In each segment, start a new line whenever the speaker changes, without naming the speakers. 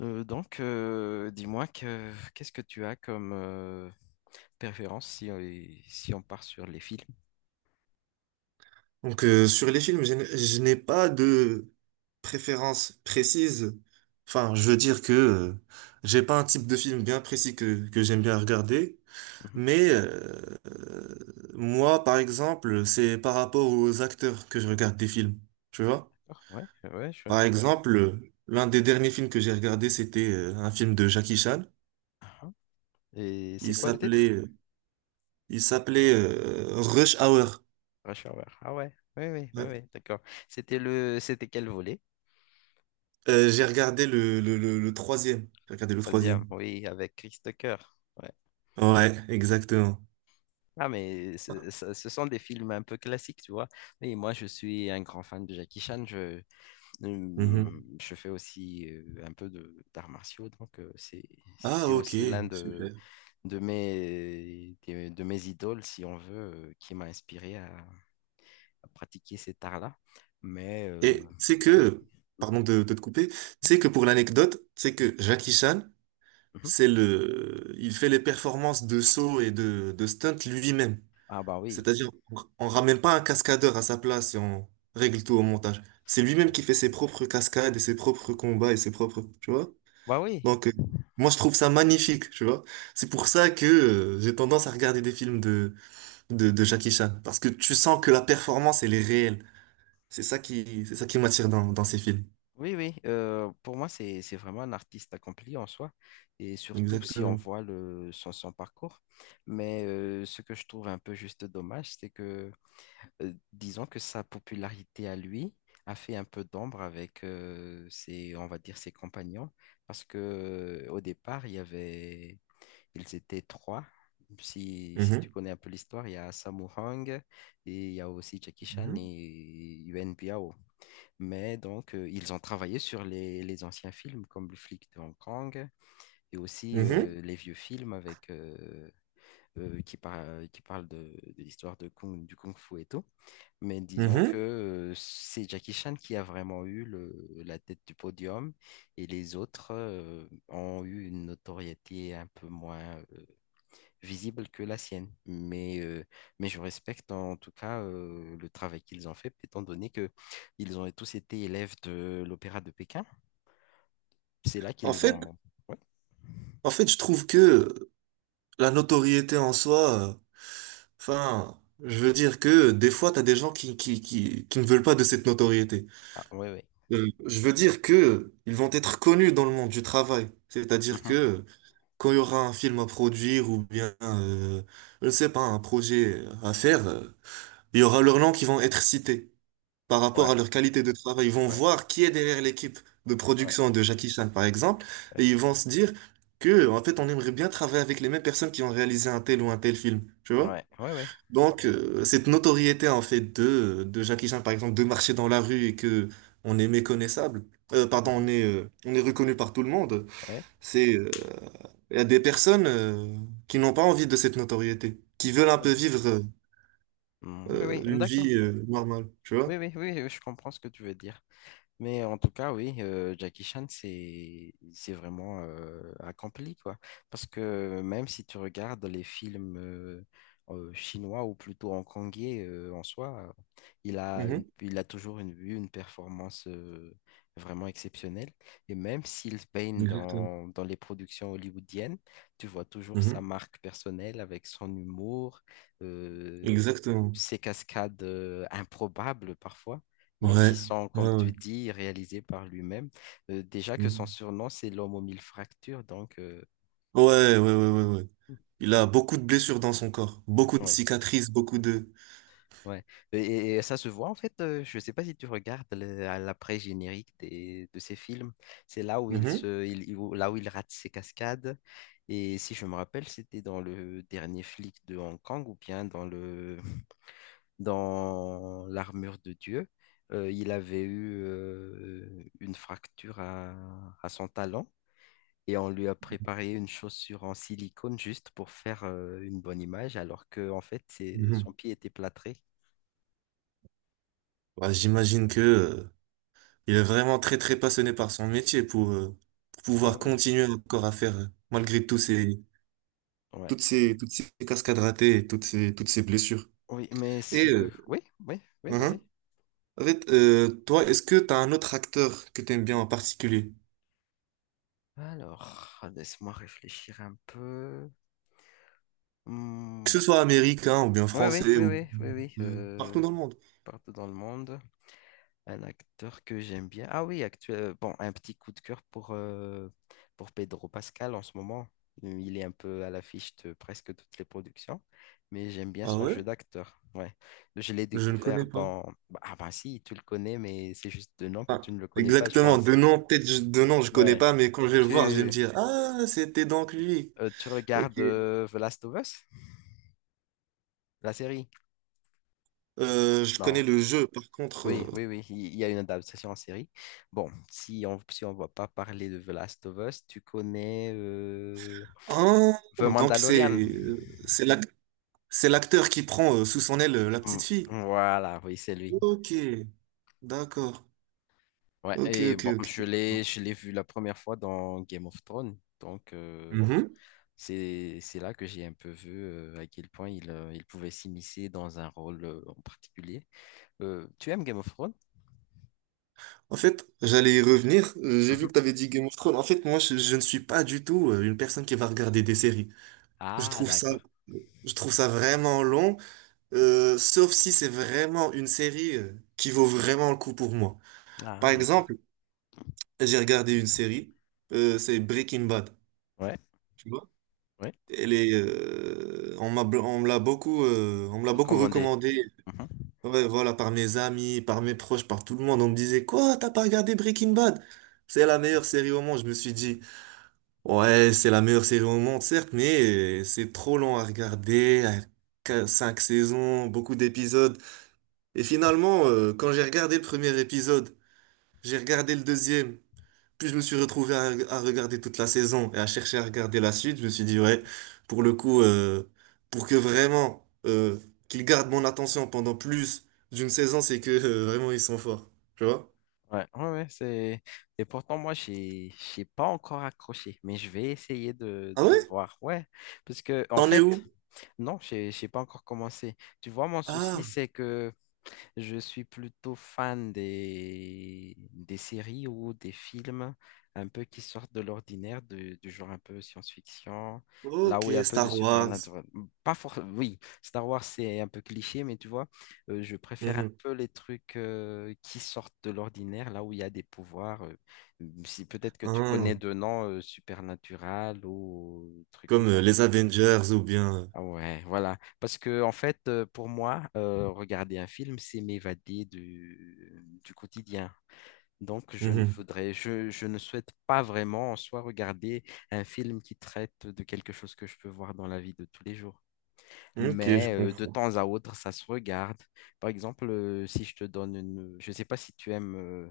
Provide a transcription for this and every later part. Dis-moi que qu'est-ce que tu as comme préférence si on part sur les films?
Donc, sur les films, je n'ai pas de préférence précise. Enfin, je veux dire que j'ai pas un type de film bien précis que j'aime bien regarder.
Mhm.
Mais euh, moi, par exemple, c'est par rapport aux acteurs que je regarde des films. Tu vois?
D'accord, ouais, ouais,
Par, ouais,
je vois.
exemple, l'un des derniers films que j'ai regardé, c'était un film de Jackie Chan.
Et
Il
c'est quoi le titre?
s'appelait euh, il s'appelait Rush Hour.
Rush Hour. Ah ouais, oui, oui, oui,
Ouais.
oui, d'accord. C'était quel volet?
J'ai regardé le troisième. J'ai regardé le
Troisième,
troisième.
oui, avec Chris Tucker. Ouais.
Ouais, exactement.
Ah mais ce sont des films un peu classiques, tu vois. Mais moi, je suis un grand fan de Jackie Chan.
Mhm.
Je fais aussi un peu de d'arts martiaux, donc c'est
Ah,
c'est
ok,
aussi l'un
super.
de mes idoles, si on veut, qui m'a inspiré à pratiquer cet art-là. Mais euh,
Et c'est
oui,
que,
oui,
pardon de te couper, c'est que pour l'anecdote, c'est que Jackie Chan,
mhm.
il fait les performances de saut et de stunt lui-même.
Ah bah oui.
C'est-à-dire, on ramène pas un cascadeur à sa place et on règle tout au montage. C'est lui-même
Ouais.
qui fait ses propres cascades et ses propres combats et ses propres, tu vois?
Bah oui,
Donc, moi, je trouve ça magnifique, tu vois? C'est pour ça que, j'ai tendance à regarder des films de Jackie Chan. Parce que tu sens que la performance, elle est réelle. C'est ça qui m'attire dans ces films.
oui, oui. Pour moi, c'est vraiment un artiste accompli en soi, et surtout si on
Exactement.
voit son parcours. Ce que je trouve un peu juste dommage, c'est que disons que sa popularité à lui a fait un peu d'ombre avec on va dire, ses compagnons, parce que au départ, ils étaient trois. Si tu
Mhm.
connais un peu l'histoire, il y a Sammo Hung et il y a aussi Jackie Chan
Mhm.
et Yuan Biao. Mais donc, ils ont travaillé sur les anciens films comme Le flic de Hong Kong et aussi
Mhm.
les vieux films avec, qui parlent de l'histoire de Kung Fu et tout. Mais disons que
Mhm.
c'est Jackie Chan qui a vraiment eu la tête du podium et les autres ont eu une notoriété un peu moins visible que la sienne. Mais je respecte en tout cas le travail qu'ils ont fait, étant donné que ils ont tous été élèves de l'Opéra de Pékin. C'est là
En
qu'ils
fait,
ont... Ouais,
en fait, je trouve que la notoriété en soi, enfin, je veux dire que des fois, t'as des gens qui ne veulent pas de cette notoriété.
ah, ouais, ouais.
Je veux dire que ils vont être connus dans le monde du travail. C'est-à-dire
Mhm.
que quand il y aura un film à produire ou bien, je ne sais pas, un projet à faire, Il y aura leurs noms qui vont être cités par rapport
Ouais,
à leur qualité de travail. Ils vont
ouais,
voir qui est derrière l'équipe de
ouais,
production de Jackie Chan, par exemple, et
ouais,
ils vont se dire que, en fait, on aimerait bien travailler avec les mêmes personnes qui ont réalisé un tel ou un tel film, tu vois?
ouais, ouais, ouais.
Donc, cette notoriété, en fait, de Jackie Chan, par exemple, de marcher dans la rue et que on est méconnaissable, pardon,
Mhm.
on est reconnu par tout le monde,
Ouais,
c'est, euh, il y a des personnes, qui n'ont pas envie de cette notoriété, qui veulent
ouais,
un peu
ouais.
vivre,
Mm, oui, oui,
une
d'accord.
vie, normale, tu
Oui,
vois?
oui, oui, oui, je comprends ce que tu veux dire. Mais en tout cas, oui, Jackie Chan, c'est vraiment accompli, quoi. Parce que même si tu regardes les films chinois ou plutôt hongkongais en soi,
Mhm.
il a toujours eu une performance vraiment exceptionnelle. Et même s'il se baigne
Exactement.
dans les productions hollywoodiennes, tu vois toujours sa
Mhm.
marque personnelle avec son humour, euh,
Exactement.
ses cascades improbables parfois mais qui
Ouais.
sont,
Ouais,
comme
ouais.
tu dis, réalisés par lui-même. Déjà que son
Mhm.
surnom, c'est l'homme aux mille fractures, donc
Ouais, ouais, ouais, ouais, ouais. Il a beaucoup de blessures dans son corps, beaucoup de
ouais,
cicatrices, beaucoup de...
ouais. Et ça se voit en fait, je ne sais pas si tu regardes à l'après-générique de ces films, c'est là où il
Mhm.
se, il- où- là où il rate ses cascades. Et si je me rappelle, c'était dans le dernier flic de Hong Kong ou bien dans l'armure de Dieu. Il avait eu une fracture à son talon. Et on lui a préparé une chaussure en silicone juste pour faire une bonne image, alors que en fait,
Mhm.
son pied était plâtré.
Bah, j'imagine que, il est vraiment très, très passionné par son métier pour
Ah
pouvoir
oui.
continuer encore à faire, malgré tous ces,
Ouais.
toutes ces, toutes ces cascades ratées et toutes ces blessures.
Oui, mais ce
Et,
que...
euh,
Oui, oui, oui, vas-y.
mhm. En fait, toi, est-ce que tu as un autre acteur que tu aimes bien en particulier?
Alors, laisse-moi réfléchir un peu.
Que
Hmm.
ce soit américain ou bien
Oui, oui,
français
oui,
ou
oui, oui, oui.
partout dans le monde.
Partout dans le monde. Un acteur que j'aime bien. Ah oui, actuel... bon, un petit coup de cœur pour Pedro Pascal en ce moment. Il est un peu à l'affiche de presque toutes les productions, mais j'aime bien
Ah
son
ouais?
jeu d'acteur. Ouais. Je l'ai
Je ne
découvert
connais pas.
dans... bah, ah bah si, tu le connais, mais c'est juste de nom que
Ah,
tu ne le connais pas, je
exactement. De
pense.
nom, peut-être de nom, je connais
Ouais.
pas, mais quand je vais le voir, je vais me
Tu,
dire, ah, c'était donc lui.
Tu
Ok.
regardes The Last of Us, la série?
Je connais
Non.
le jeu, par contre.
Oui, oui, oui, il y a une adaptation en série. Bon, si on va pas parler de The Last of Us, tu connais...
Ah,
The
donc
Mandalorian.
euh, c'est l'ac- c'est l'acteur qui prend sous son aile la petite
Mm,
fille.
voilà, oui, c'est lui.
Ok, d'accord.
Ouais,
Ok,
et
ok,
bon,
ok.
je l'ai vu la première fois dans Game of Thrones. Donc,
Mhm.
c'est là que j'ai un peu vu à quel point il pouvait s'immiscer dans un rôle en particulier. Tu aimes Game of Thrones?
En fait, j'allais y revenir. J'ai vu
Mhm.
que tu avais dit Game of Thrones. En fait, moi, je ne suis pas du tout une personne qui va regarder des séries. Je
Ah,
trouve ça,
d'accord.
je trouve ça vraiment long, sauf si c'est vraiment une série qui vaut vraiment le coup pour moi.
Ah,
Par
d'accord.
exemple, j'ai regardé une série, c'est Breaking Bad.
Ouais,
Tu vois?
ouais.
On me l'a beaucoup, on me l'a beaucoup
Recommandé.
recommandé.
Mhm.
Ouais, voilà, par mes amis, par mes proches, par tout le monde. On me disait, quoi, t'as pas regardé Breaking Bad? C'est la meilleure série au monde. Je me suis dit. Ouais, c'est la meilleure série au monde, certes, mais c'est trop long à regarder, à cinq saisons, beaucoup d'épisodes. Et finalement, quand j'ai regardé le premier épisode, j'ai regardé le deuxième, puis je me suis retrouvé à regarder toute la saison et à chercher à regarder la suite. Je me suis dit, ouais, pour le coup, pour que vraiment qu'ils gardent mon attention pendant plus d'une saison, c'est que vraiment ils sont forts, tu vois?
Ouais, ouais, ouais, c'est... Et pourtant, moi, j'ai pas encore accroché, mais je vais essayer
Ah
de
ouais?
voir. Ouais, parce que, en
T'en es
fait,
où?
non, j'ai pas encore commencé. Tu vois, mon souci,
Ah,
c'est que je suis plutôt fan des séries ou des films un peu qui sortent de l'ordinaire, du genre un peu science-fiction, là
ok,
où il y a un peu de
Star Wars.
supernatural. Pas for... Oui, Star Wars, c'est un peu cliché, mais tu vois, je préfère un
Mhm.
peu les trucs qui sortent de l'ordinaire, là où il y a des pouvoirs. Si peut-être que tu connais
Ah.
de noms supernatural ou trucs comme
Comme
ça.
les Avengers ou bien...
Ah ouais, voilà. Parce que, en fait, pour moi, regarder un film, c'est m'évader du quotidien. Donc,
Mhm.
je ne souhaite pas vraiment en soi regarder un film qui traite de quelque chose que je peux voir dans la vie de tous les jours.
Ok, je
Mais de
comprends.
temps à autre, ça se regarde. Par exemple, si je te donne une... Je ne sais pas si tu aimes euh,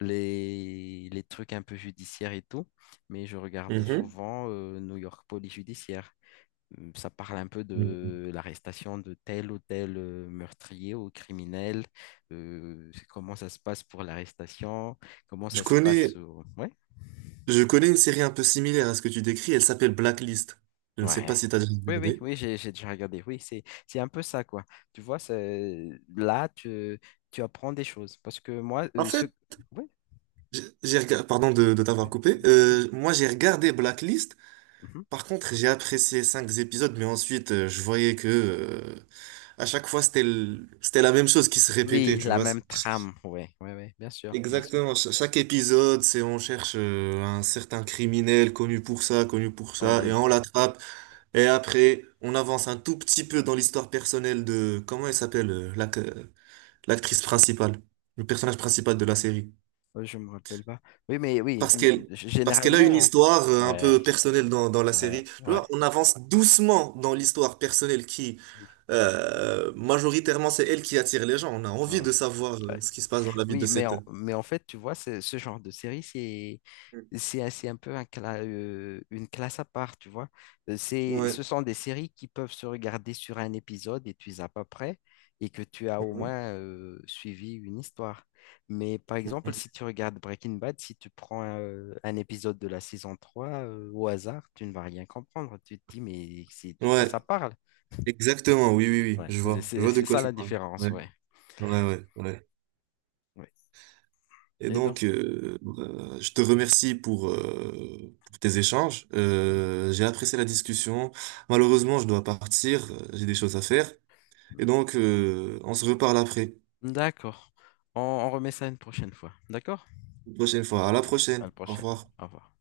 les, les trucs un peu judiciaires et tout, mais je regarde
Mhm.
souvent New York Police Judiciaire. Ça parle un peu
Mhm.
de l'arrestation de tel ou tel meurtrier ou criminel, c'est comment ça se passe pour l'arrestation, comment
Je
ça se passe.
connais,
Ouais,
je connais une série un peu similaire à ce que tu décris. Elle s'appelle Blacklist. Je ne sais pas
ouais.
si tu as déjà
Oui, oui,
regardé.
oui, j'ai déjà regardé. Oui, c'est un peu ça, quoi. Tu vois, là, tu, tu apprends des choses. Parce que moi,
En
ce.
fait,
Oui,
pardon de t'avoir
oui.
coupé. Moi, j'ai regardé Blacklist.
Mhm.
Par contre, j'ai apprécié cinq épisodes, mais ensuite, je voyais que à chaque fois, c'était la même chose qui se répétait.
Oui,
Tu
la
vois.
même trame. Oui, oui, oui, bien sûr, bien sûr.
Exactement, chaque épisode, c'est on cherche un certain criminel connu pour ça, et
Oui,
on l'attrape. Et après, on avance un tout petit peu dans l'histoire personnelle de, comment elle s'appelle, l'actrice principale, le personnage principal de la série.
oui, je me rappelle pas. Oui, mais oui,
Parce qu'elle, Parce qu'elle a une
généralement.
histoire un
Ouais,
peu personnelle dans la
ouais,
série. Tu
ouais.
vois, on avance doucement dans l'histoire personnelle qui, majoritairement, c'est elle qui attire les gens. On a envie
Hmm,
de savoir
ouais.
ce qui se passe dans la vie de
Oui,
cette...
mais en fait, tu vois, ce genre de série, c'est un peu une classe à part, tu vois.
Ouais.
Ce sont des séries qui peuvent se regarder sur un épisode et tu es à peu près et que tu as au moins suivi une histoire. Mais par exemple,
Mhm.
si tu regardes Breaking Bad, si tu prends épisode de la saison 3 au hasard, tu ne vas rien comprendre. Tu te dis, mais c'est de quoi ça
Ouais,
parle?
exactement, oui, oui, oui,
Ouais.
je vois de
C'est
quoi
ça la
tu parles.
différence,
Ouais,
ouais.
ouais, ouais, ouais.
Ouais.
Et
Et donc?
donc, je te remercie pour tes échanges. J'ai apprécié la discussion. Malheureusement, je dois partir, j'ai des choses à faire. Et donc, on se reparle après,
D'accord. On remet ça une prochaine fois. D'accord?
une prochaine fois. À la
Oui. À la
prochaine, au
prochaine.
revoir.
Au revoir.